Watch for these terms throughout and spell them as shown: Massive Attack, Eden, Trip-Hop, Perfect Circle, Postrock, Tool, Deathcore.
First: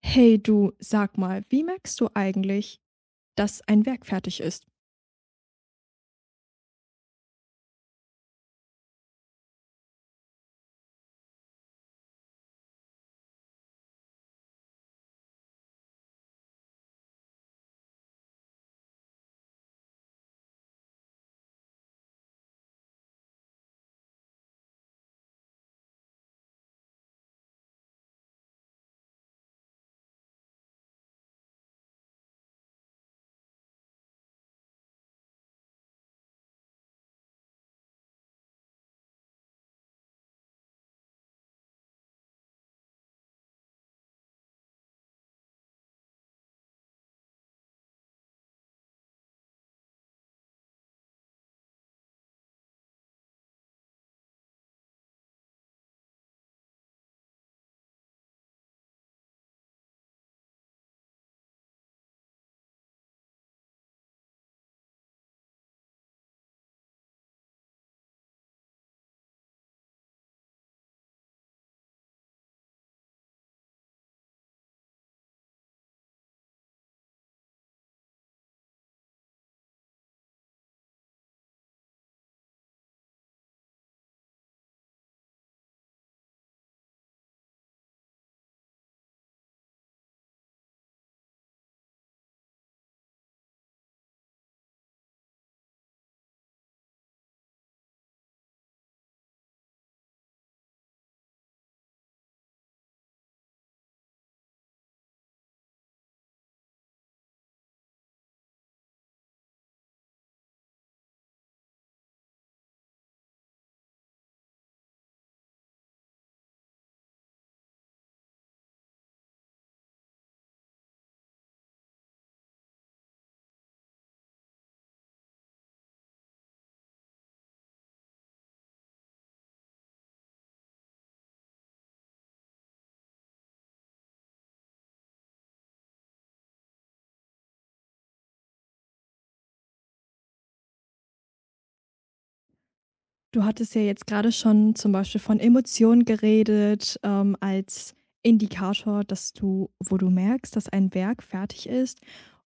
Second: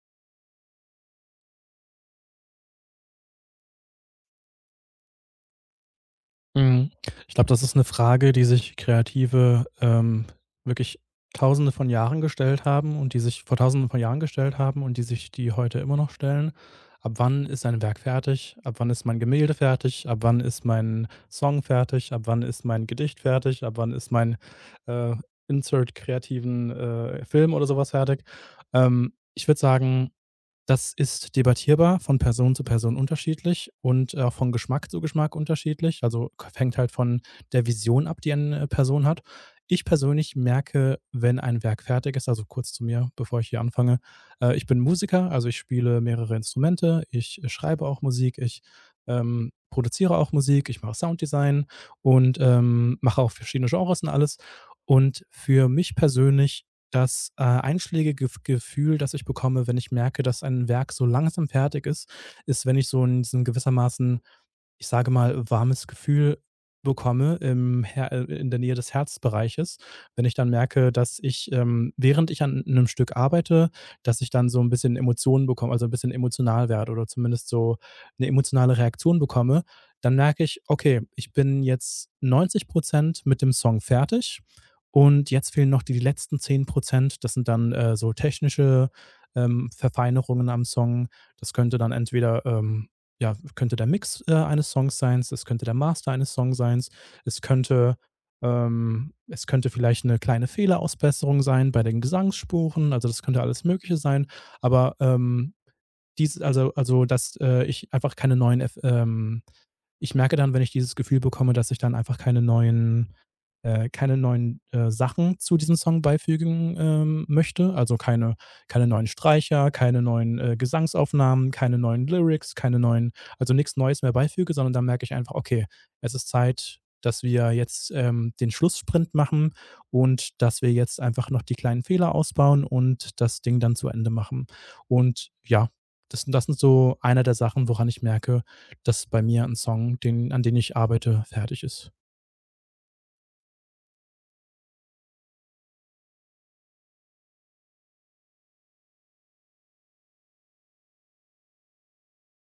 Hey du, sag mal, wie merkst du eigentlich, dass ein Werk fertig ist? Mhm. Ich glaube, das ist eine Frage, die sich Kreative, wirklich Tausende von Jahren gestellt haben und die sich vor Tausenden von Jahren gestellt haben und die sich die heute immer noch stellen. Ab wann ist ein Werk fertig? Ab wann ist mein Gemälde fertig? Ab wann ist mein Song fertig? Ab wann ist mein Gedicht fertig? Ab wann ist mein, äh, Insert kreativen, Film oder sowas fertig? Ich würde sagen, das ist debattierbar, von Person zu Person unterschiedlich und auch von Geschmack zu Geschmack unterschiedlich. Also, k hängt halt von der Vision ab, die eine Person hat. Ich persönlich merke, wenn ein Werk fertig ist, also kurz zu mir, bevor ich hier anfange. Ich bin Musiker, also ich spiele mehrere Instrumente, ich schreibe auch Musik, ich produziere auch Musik, ich mache Sounddesign und, mache auch verschiedene Genres und alles. Und für mich persönlich, das einschlägige Gefühl, das ich bekomme, wenn ich merke, dass ein Werk so langsam fertig ist, ist, wenn ich so in diesen gewissermaßen, ich sage mal, warmes Gefühl bekomme im Her in der Nähe des Herzbereiches, wenn ich dann merke, dass ich, während ich an einem Stück arbeite, dass ich dann so ein bisschen Emotionen bekomme, also ein bisschen emotional werde oder zumindest so eine emotionale Reaktion bekomme, dann merke ich: „Okay, ich bin jetzt 90% mit dem Song fertig und jetzt fehlen noch die letzten 10%. Das sind dann, so technische, Verfeinerungen am Song. Das könnte dann entweder, ja, könnte der Mix, eines Songs sein, es könnte der Master eines Songs sein, es könnte es könnte vielleicht eine kleine Fehlerausbesserung sein bei den Gesangsspuren. Also, das könnte alles Mögliche sein, aber, dies also, dass, ich einfach keine neuen F ich merke dann, wenn ich dieses Gefühl bekomme, dass ich dann einfach keine neuen, Sachen zu diesem Song beifügen, möchte. Also, keine neuen Streicher, keine neuen, Gesangsaufnahmen, keine neuen Lyrics, keine neuen also, nichts Neues mehr beifüge, sondern dann merke ich einfach: „Okay, es ist Zeit, dass wir jetzt, den Schlusssprint machen und dass wir jetzt einfach noch die kleinen Fehler ausbauen und das Ding dann zu Ende machen.“ Und ja, das sind so einer der Sachen, woran ich merke, dass bei mir ein Song, den an den ich arbeite, fertig ist. Du hattest ja jetzt gerade schon zum Beispiel von Emotionen geredet, als Indikator, dass du wo du merkst, dass ein Werk fertig ist.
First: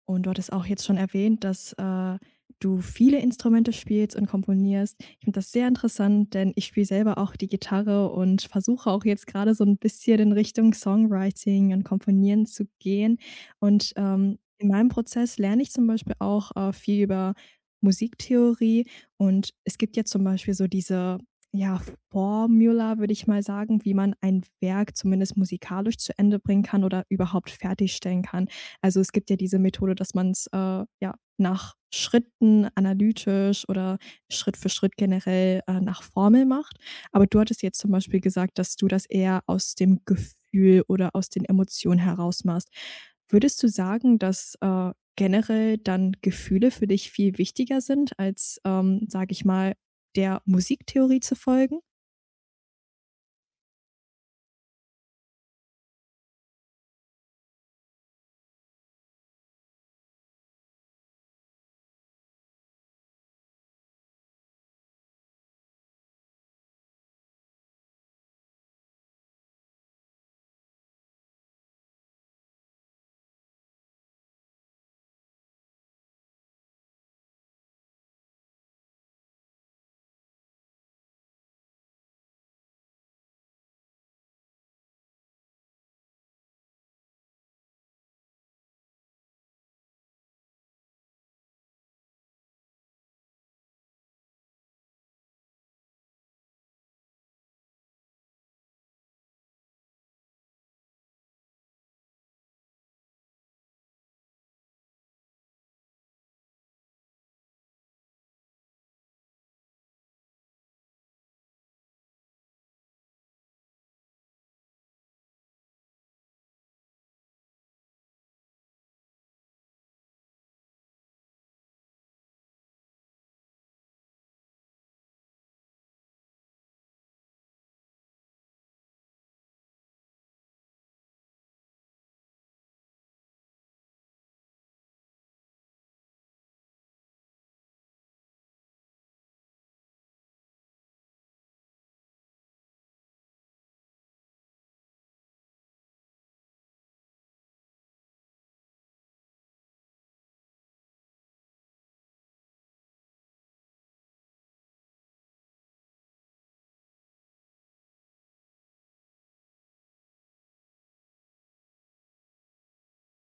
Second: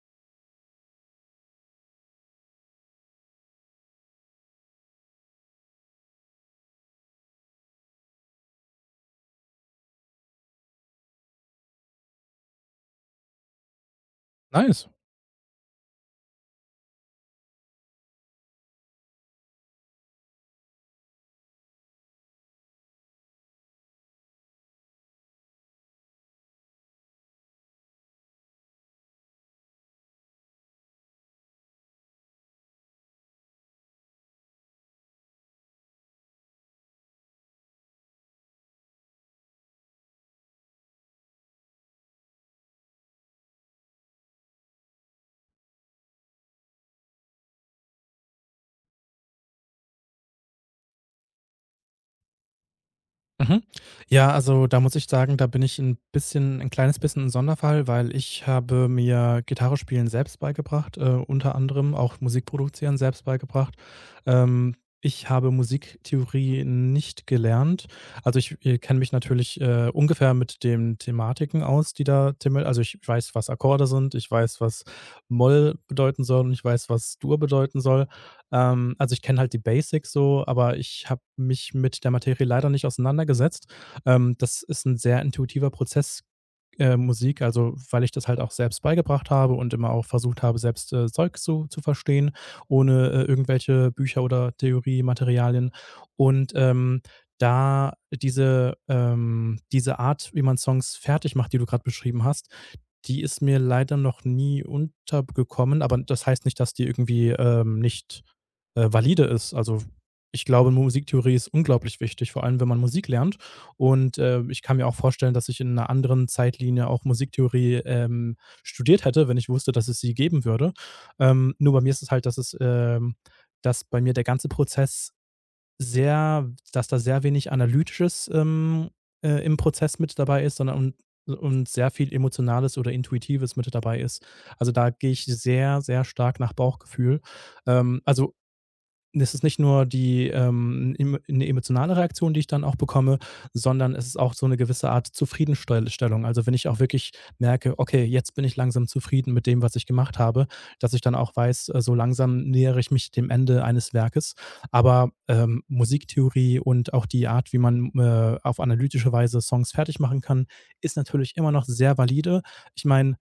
Und du hattest auch jetzt schon erwähnt, dass du viele Instrumente spielst und komponierst. Ich finde das sehr interessant, denn ich spiele selber auch die Gitarre und versuche auch jetzt gerade so ein bisschen in Richtung Songwriting und Komponieren zu gehen. Und in Nice. meinem Prozess lerne ich zum Beispiel auch viel über Musiktheorie, und es gibt ja zum Beispiel so diese, ja, Formula, würde ich mal sagen, wie man ein Werk zumindest musikalisch zu Ende bringen kann oder überhaupt fertigstellen kann. Also, es gibt ja diese Methode, dass man's, ja, nach Schritten analytisch oder Schritt für Schritt generell nach Formel macht. Aber du hattest jetzt zum Beispiel gesagt, dass du das eher aus dem Gefühl oder aus den Emotionen heraus machst. Würdest du sagen, dass generell dann Gefühle für dich viel wichtiger sind als, sage ich mal, der Musiktheorie zu folgen? Mhm. Ja, also da muss ich sagen, da bin ich ein kleines bisschen ein Sonderfall, weil ich habe mir Gitarre spielen selbst beigebracht, unter anderem auch Musik produzieren selbst beigebracht. Ähm, ich habe Musiktheorie nicht gelernt. Also, ich kenne mich natürlich, ungefähr mit den Thematiken aus, die da thema also, ich weiß, was Akkorde sind, ich weiß, was Moll bedeuten soll, und ich weiß, was Dur bedeuten soll. Also, ich kenne halt die Basics so, aber ich habe mich mit der Materie leider nicht auseinandergesetzt. Das ist ein sehr intuitiver Prozess, Musik, also, weil ich das halt auch selbst beigebracht habe und immer auch versucht habe, selbst, Zeug zu verstehen, ohne, irgendwelche Bücher oder Theoriematerialien. Und, da diese Art, wie man Songs fertig macht, die du gerade beschrieben hast, die ist mir leider noch nie untergekommen, aber das heißt nicht, dass die irgendwie, nicht valide ist. Also, ich glaube, Musiktheorie ist unglaublich wichtig, vor allem wenn man Musik lernt. Und ich kann mir auch vorstellen, dass ich in einer anderen Zeitlinie auch Musiktheorie studiert hätte, wenn ich wusste, dass es sie geben würde. Nur bei mir ist es halt, dass bei mir der ganze Prozess sehr, dass da sehr wenig Analytisches im Prozess mit dabei ist, sondern und, sehr viel Emotionales oder Intuitives mit dabei ist. Also da gehe ich sehr, sehr stark nach Bauchgefühl. Also, es ist nicht nur die emo 'ne emotionale Reaktion, die ich dann auch bekomme, sondern es ist auch so eine gewisse Art Zufriedenstellung. Also, wenn ich auch wirklich merke: „Okay, jetzt bin ich langsam zufrieden mit dem, was ich gemacht habe“, dass ich dann auch weiß, so langsam nähere ich mich dem Ende eines Werkes. Aber, Musiktheorie und auch die Art, wie man, auf analytische Weise Songs fertig machen kann, ist natürlich immer noch sehr valide. Ich meine,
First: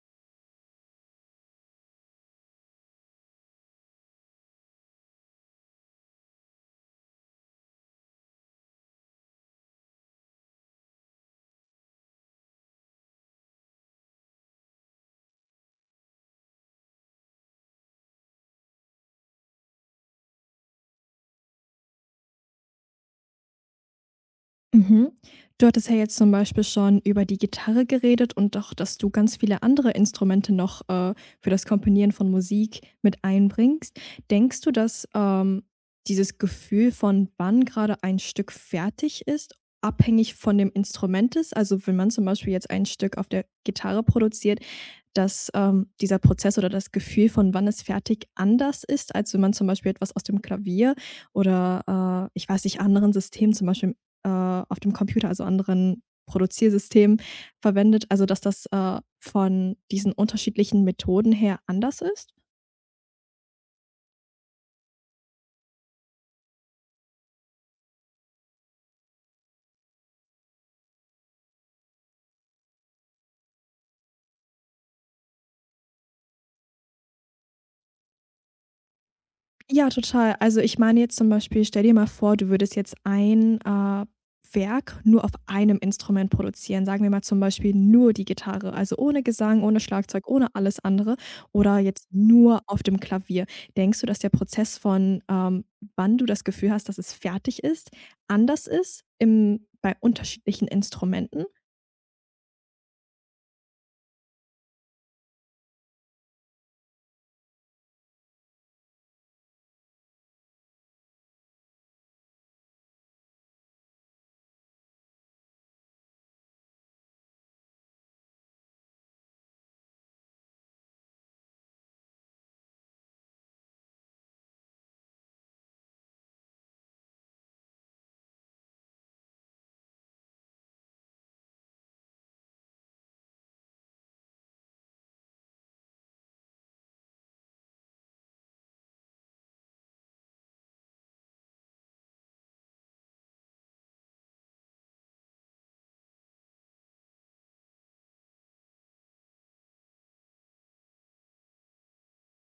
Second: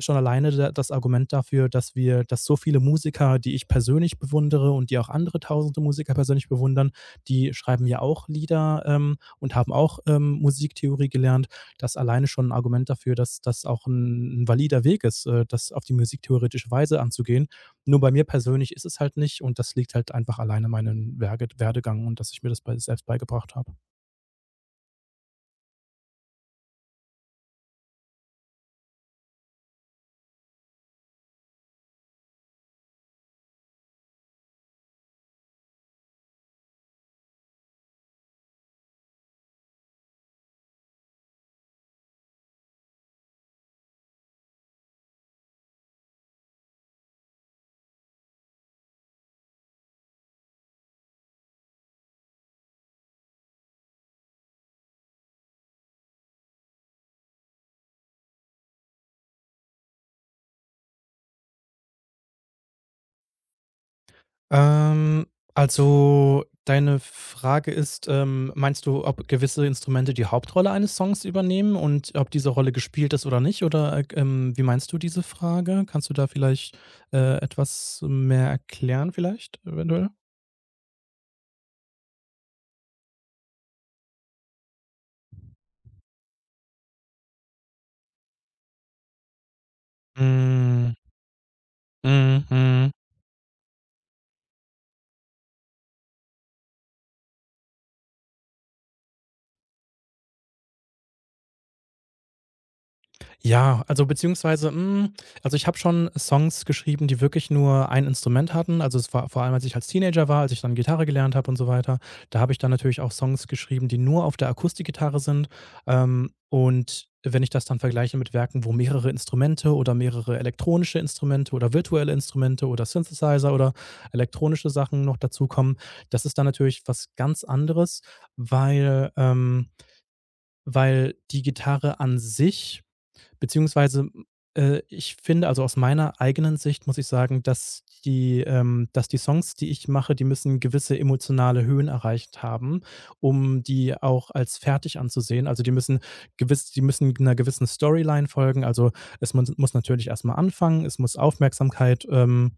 schon alleine da das Argument dafür, dass so viele Musiker, die ich persönlich bewundere und die auch andere tausende Musiker persönlich bewundern, die schreiben ja auch Lieder, und haben auch, Musiktheorie gelernt. Das alleine schon ein Argument dafür, dass das auch ein 'n valider Weg ist, das auf die musiktheoretische Weise anzugehen. Nur bei mir persönlich ist es halt nicht, und das liegt halt einfach alleine an meinem Werge Werdegang und dass ich mir das bei selbst beigebracht habe. Mhm. Du hattest ja jetzt zum Beispiel schon über die Gitarre geredet und auch, dass du ganz viele andere Instrumente noch für das Komponieren von Musik mit einbringst. Denkst du, dass dieses Gefühl von, wann gerade ein Stück fertig ist, abhängig von dem Instrument ist? Also, wenn man zum Beispiel jetzt ein Stück auf der Gitarre produziert, dass dieser Prozess oder das Gefühl von, wann es fertig, anders ist, als wenn man zum Beispiel etwas aus dem Klavier oder ich weiß nicht, anderen Systemen, zum Beispiel, auf dem Computer, also anderen Produziersystemen verwendet, also dass das von diesen unterschiedlichen Methoden her anders ist? Ähm, also, deine Frage ist, meinst du, ob gewisse Instrumente die Hauptrolle eines Songs übernehmen und ob diese Rolle gespielt ist oder nicht? Oder, wie meinst du diese Frage? Kannst du da etwas mehr erklären vielleicht, Ja, eventuell? total. Also, ich meine jetzt zum Beispiel, stell dir mal vor, du würdest jetzt ein Werk nur auf einem Instrument produzieren. Sagen wir mal zum Beispiel nur die Gitarre, also ohne Gesang, ohne Schlagzeug, ohne alles Mhm. andere, oder jetzt nur auf Mhm. dem Klavier. Denkst du, dass der Prozess von, wann du das Gefühl hast, dass es fertig ist, anders ist im bei unterschiedlichen Instrumenten? Ja, also beziehungsweise, also ich habe schon Songs geschrieben, die wirklich nur ein Instrument hatten. Also es war vor allem, als ich als Teenager war, als ich dann Gitarre gelernt habe und so weiter, da habe ich dann natürlich auch Songs geschrieben, die nur auf der Akustikgitarre sind. Und wenn ich das dann vergleiche mit Werken, wo mehrere Instrumente oder mehrere elektronische Instrumente oder virtuelle Instrumente oder Synthesizer oder elektronische Sachen noch dazukommen, das ist dann natürlich was ganz anderes, weil, ähm, weil die Gitarre an sich. Beziehungsweise, ich finde, also aus meiner eigenen Sicht muss ich sagen, dass die Songs, die ich mache, die müssen gewisse emotionale Höhen erreicht haben, um die auch als fertig anzusehen. Also, die müssen gewiss die müssen einer gewissen Storyline folgen. Also, es mun muss natürlich erst mal anfangen, es muss Aufmerksamkeit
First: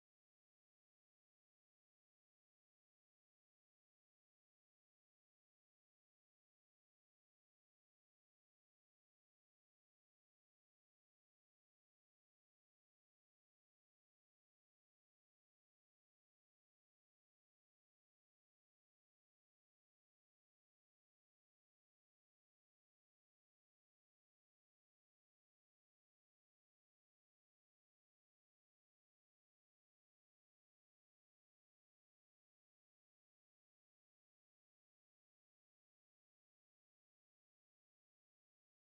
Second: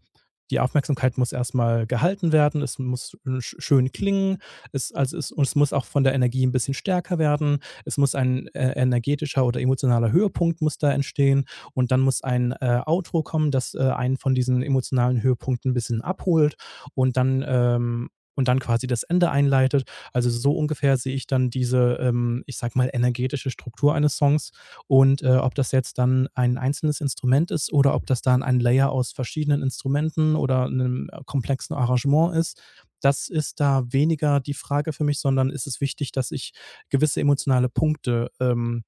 die Aufmerksamkeit muss erst mal gehalten werden, es muss, schön klingen, es also, es und es muss auch von der Energie ein bisschen stärker werden. Es muss ein energetischer oder emotionaler Höhepunkt muss da entstehen, und dann muss ein Outro kommen, das einen von diesen emotionalen Höhepunkten ein bisschen abholt und dann ähm, und dann quasi das Ende einleitet. Also, so ungefähr sehe ich dann diese, ich sage mal, energetische Struktur eines Songs, und, ob das jetzt dann ein einzelnes Instrument ist oder ob das dann ein Layer aus verschiedenen Instrumenten oder 'nem komplexen Arrangement ist, das ist da weniger die Frage für mich, sondern ist es wichtig, dass ich gewisse emotionale Punkte, ähm,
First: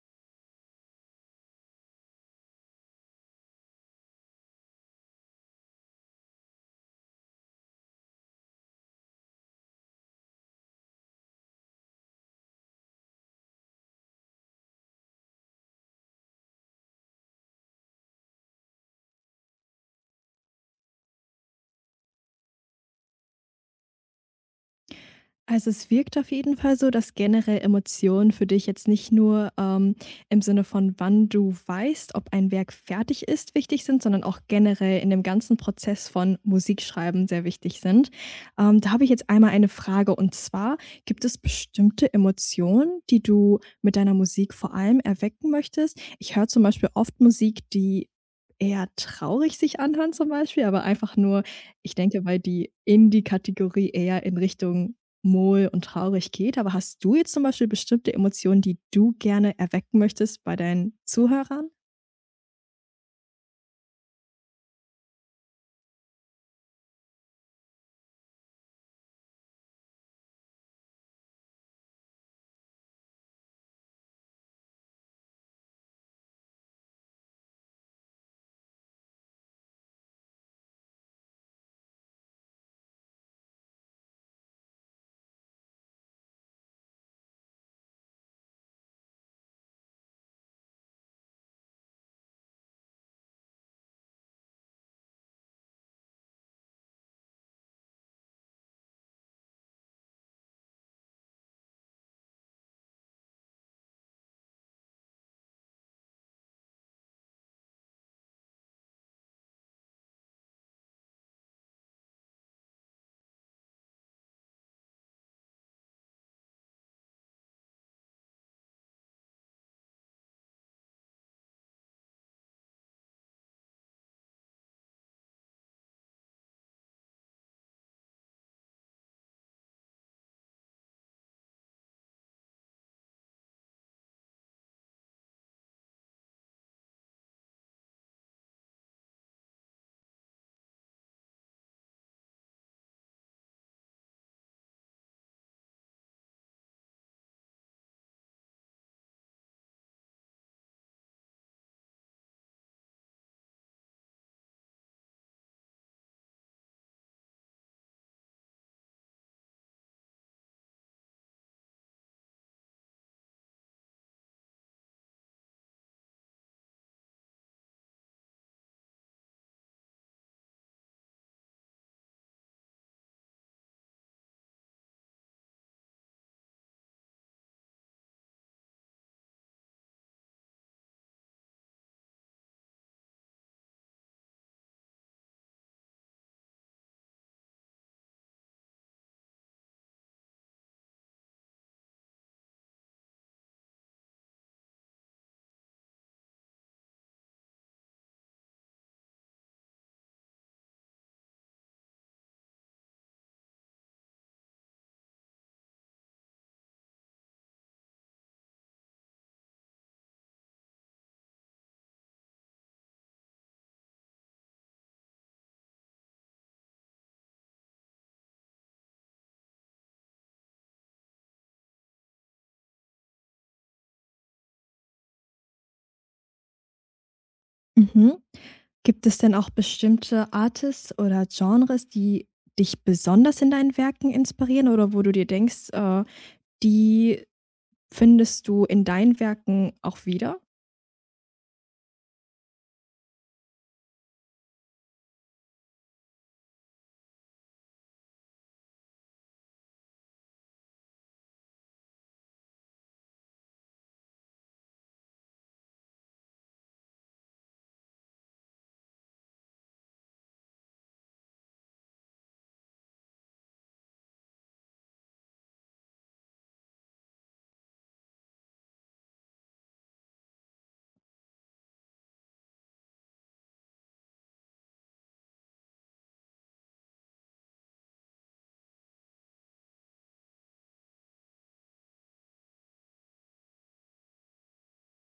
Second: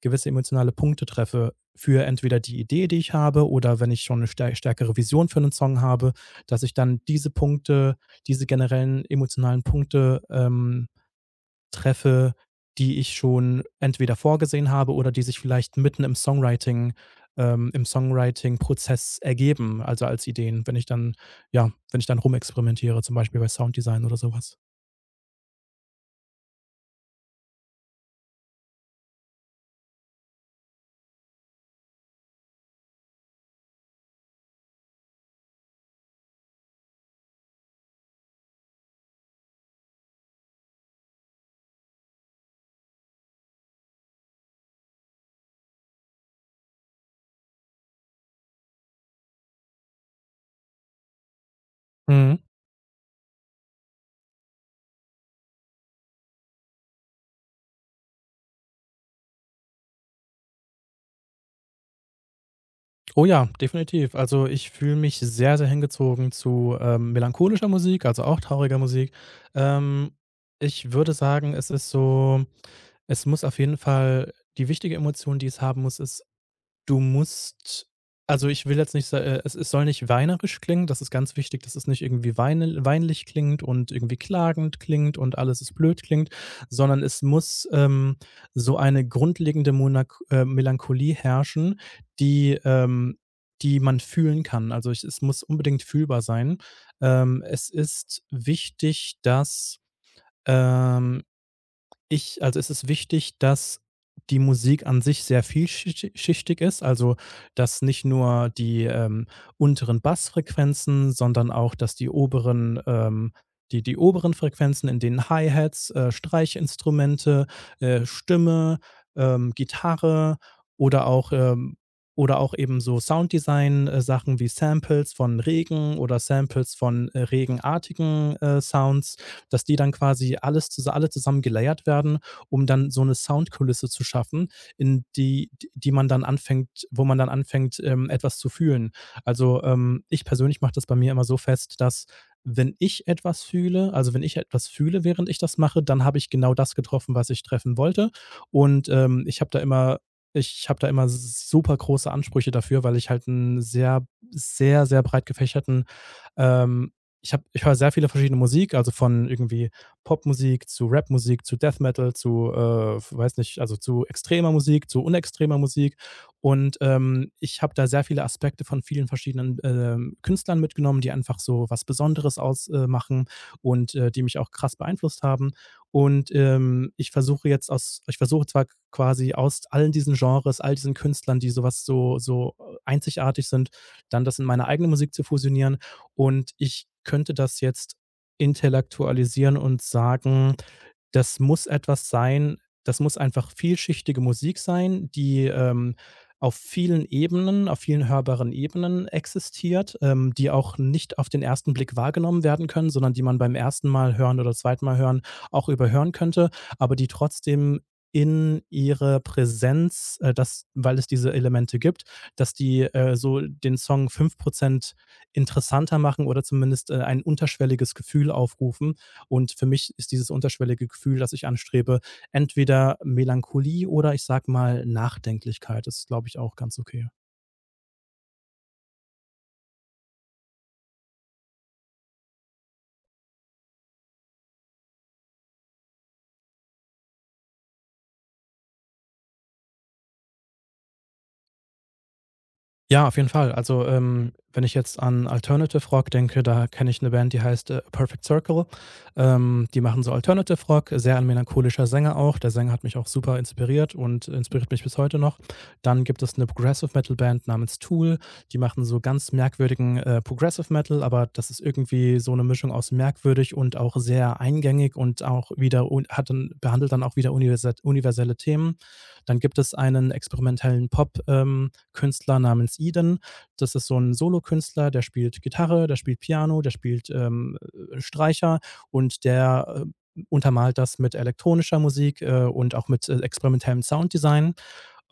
gewisse emotionale Punkte treffe, für entweder die Idee, die ich habe, oder wenn ich schon eine stärkere Vision für einen Song habe, dass ich dann diese Punkte, diese generellen emotionalen Punkte treffe, die ich schon entweder vorgesehen habe oder die sich vielleicht im Songwriting-Prozess ergeben, also als Ideen, wenn ich dann rumexperimentiere, zum Beispiel bei Sounddesign oder sowas. Also, es wirkt auf jeden Fall so, dass generell Emotionen für dich jetzt nicht nur, im Sinne von, wann du weißt, ob ein Werk fertig ist, wichtig sind, sondern auch generell in dem ganzen Prozess von Musikschreiben sehr wichtig sind. Da habe ich jetzt einmal eine Frage, und zwar, gibt es bestimmte Emotionen, die du mit deiner Musik vor allem erwecken möchtest? Ich höre zum Beispiel oft Musik, die eher traurig sich anhört zum Beispiel, aber einfach nur, ich denke, Mhm. weil die in die Kategorie eher in Richtung Mol und traurig geht, aber hast du jetzt zum Beispiel bestimmte Emotionen, die du gerne erwecken möchtest bei deinen Zuhörern? Oh ja, definitiv. Also, ich fühle mich sehr, sehr hingezogen zu, melancholischer Musik, also auch trauriger Musik. Ähm, ich würde sagen, es ist so, es muss auf jeden Fall die wichtige Emotion, die es haben muss, ist, du musst, also, ich will jetzt nicht sa es es soll nicht weinerisch klingen, das ist ganz wichtig, dass es nicht irgendwie weine weinlich klingt und irgendwie klagend klingt und alles ist blöd klingt, sondern es muss, so eine grundlegende Monak Melancholie herrschen, die, ähm die man fühlen kann. Also, ich es muss unbedingt fühlbar sein. Es ist wichtig, dass, ähm ich also, es ist wichtig, dass die Musik an sich sehr vielschichtig ist, also, dass nicht nur die, unteren Bassfrequenzen, sondern auch, die die oberen Frequenzen, in denen Hi-Hats, Streichinstrumente, Stimme, Gitarre oder auch, ähm oder auch eben so Sounddesign, Sachen wie Samples von Regen oder Samples von, regenartigen, Sounds, dass die dann quasi alle zusammen gelayert werden, um dann so eine Soundkulisse zu schaffen, in die d die man dann anfängt wo man dann anfängt, etwas zu fühlen. Also, ich persönlich mache das bei mir immer so fest, dass, wenn ich etwas fühle also, wenn ich etwas fühle, während ich das mache, dann habe ich genau das getroffen, was ich treffen wollte. Und, ich habe da immer super große Ansprüche dafür, weil ich halt 'n sehr, sehr, sehr breit gefächerten ähm, ich habe, ich höre sehr viele verschiedene Musik, also von irgendwie Popmusik zu Rapmusik, zu Death Metal, zu, weiß nicht, also zu extremer Musik, zu unextremer Musik. Und ich habe da sehr viele Aspekte von vielen verschiedenen Künstlern mitgenommen, die einfach so was Besonderes ausmachen machen, und die mich auch krass beeinflusst haben. Und ich versuche zwar quasi aus allen diesen Genres, all diesen Künstlern, die so einzigartig sind, dann das in meine eigene Musik zu fusionieren. Und ich könnte das jetzt intellektualisieren und sagen, das muss etwas sein das muss einfach vielschichtige Musik sein, die, auf vielen Ebenen, auf vielen hörbaren Ebenen existiert, die auch nicht auf den ersten Blick wahrgenommen werden können, sondern die man beim ersten Mal hören oder zweiten Mal hören auch überhören könnte, aber die trotzdem in ihre Präsenz, das weil es diese Elemente gibt, dass die, so den Song 5% interessanter machen oder zumindest, ein unterschwelliges Gefühl aufrufen. Und für mich ist dieses unterschwellige Gefühl, das ich anstrebe, entweder Melancholie oder, ich sage mal, Nachdenklichkeit. Das ist, glaube ich, auch ganz okay. Mhm. Gibt es denn auch bestimmte Artists oder Genres, die dich besonders in deinen Werken inspirieren oder wo du dir denkst, die Findest du in deinen Werken auch wieder? Ja, auf jeden Fall. Also, wenn ich jetzt an Alternative Rock denke, da kenne ich eine Band, die heißt, Perfect Circle. Die machen so Alternative Rock, sehr ein melancholischer Sänger auch. Der Sänger hat mich auch super inspiriert und inspiriert mich bis heute noch. Dann gibt es eine Progressive Metal Band namens Tool. Die machen so ganz merkwürdigen, Progressive Metal, aber das ist irgendwie so eine Mischung aus merkwürdig und auch sehr eingängig und auch wieder un hat dann behandelt dann auch wieder universe universelle Themen. Dann gibt es einen experimentellen Pop, Künstler namens Eden. Das ist so ein Solokünstler, der spielt Gitarre, der spielt Piano, der spielt Streicher und der untermalt das mit elektronischer Musik, und auch mit, experimentellem Sounddesign.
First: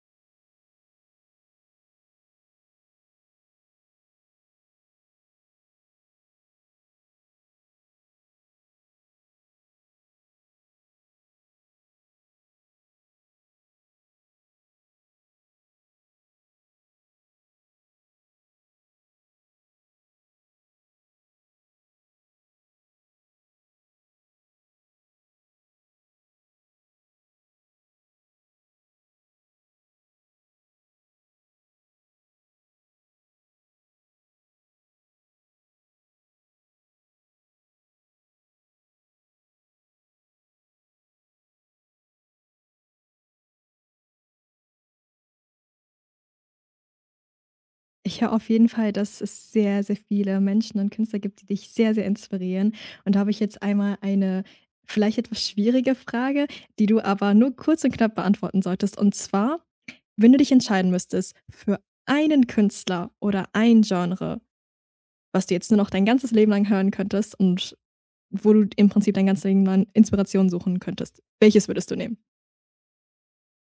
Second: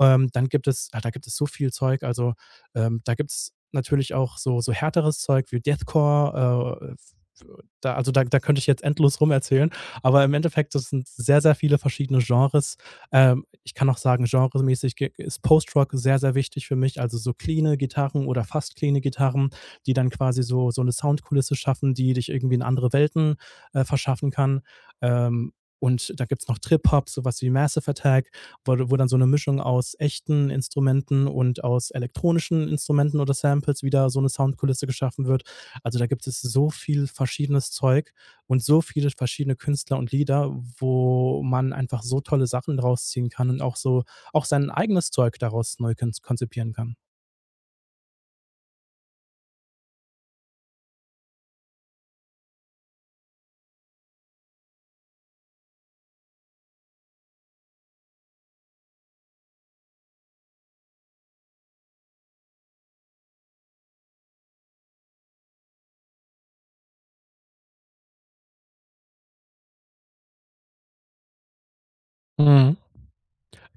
Dann gibt es ah, da gibt es so viel Zeug, also, da gibt es natürlich auch so so härteres Zeug wie Deathcore, da also, da da könnte ich jetzt endlos rumerzählen. Aber im Endeffekt, das sind sehr, sehr viele verschiedene Genres. Ich kann auch sagen, genremäßig ge ist Postrock sehr, sehr wichtig für mich, also so cleane Gitarren oder fast cleane Gitarren, die dann quasi so so eine Soundkulisse schaffen, die dich irgendwie in andere Welten, verschaffen kann. Ähm, und da gibt es noch Trip-Hop, sowas wie Massive Attack, wo dann so eine Mischung aus echten Instrumenten und aus elektronischen Instrumenten oder Samples wieder so eine Soundkulisse geschaffen wird. Also, da gibt es so viel verschiedenes Zeug und so viele verschiedene Künstler und Lieder, wo man einfach so tolle Sachen draus ziehen kann und auch so auch sein eigenes Zeug daraus neu kens konzipieren kann. Ich höre auf jeden Fall, dass es sehr, sehr viele Menschen und Künstler gibt, die dich sehr, sehr inspirieren. Und da habe ich jetzt einmal eine vielleicht etwas schwierige Frage, die du aber nur kurz und knapp beantworten solltest. Und zwar, wenn du dich entscheiden müsstest für einen Künstler oder ein Genre, was du jetzt nur noch dein ganzes Leben lang hören könntest und wo du im Prinzip dein ganzes Leben lang Inspiration suchen könntest, welches würdest du nehmen? Mhm.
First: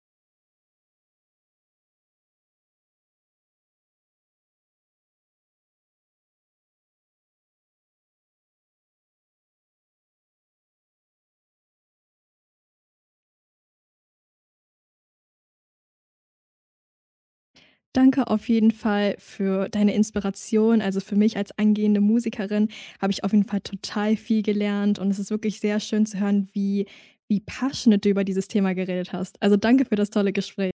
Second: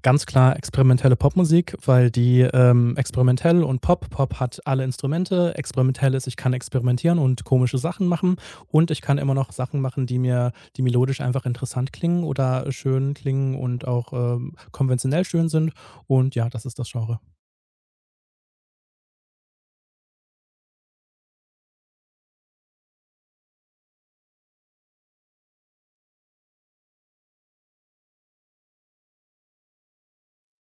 Ganz klar experimentelle Popmusik, weil die, experimentell und Pop. Pop hat alle Instrumente. Experimentell ist, ich kann experimentieren und komische Sachen machen. Und ich kann immer noch Sachen machen, die mir, die melodisch einfach interessant klingen oder schön klingen und auch, konventionell schön sind. Und ja, das ist das Genre. Danke auf jeden Fall für deine Inspiration. Also für mich als angehende Musikerin habe ich auf jeden Fall total viel gelernt, und es ist wirklich sehr schön zu hören, wie, wie passionate du über dieses Thema geredet hast. Also danke für das tolle Gespräch.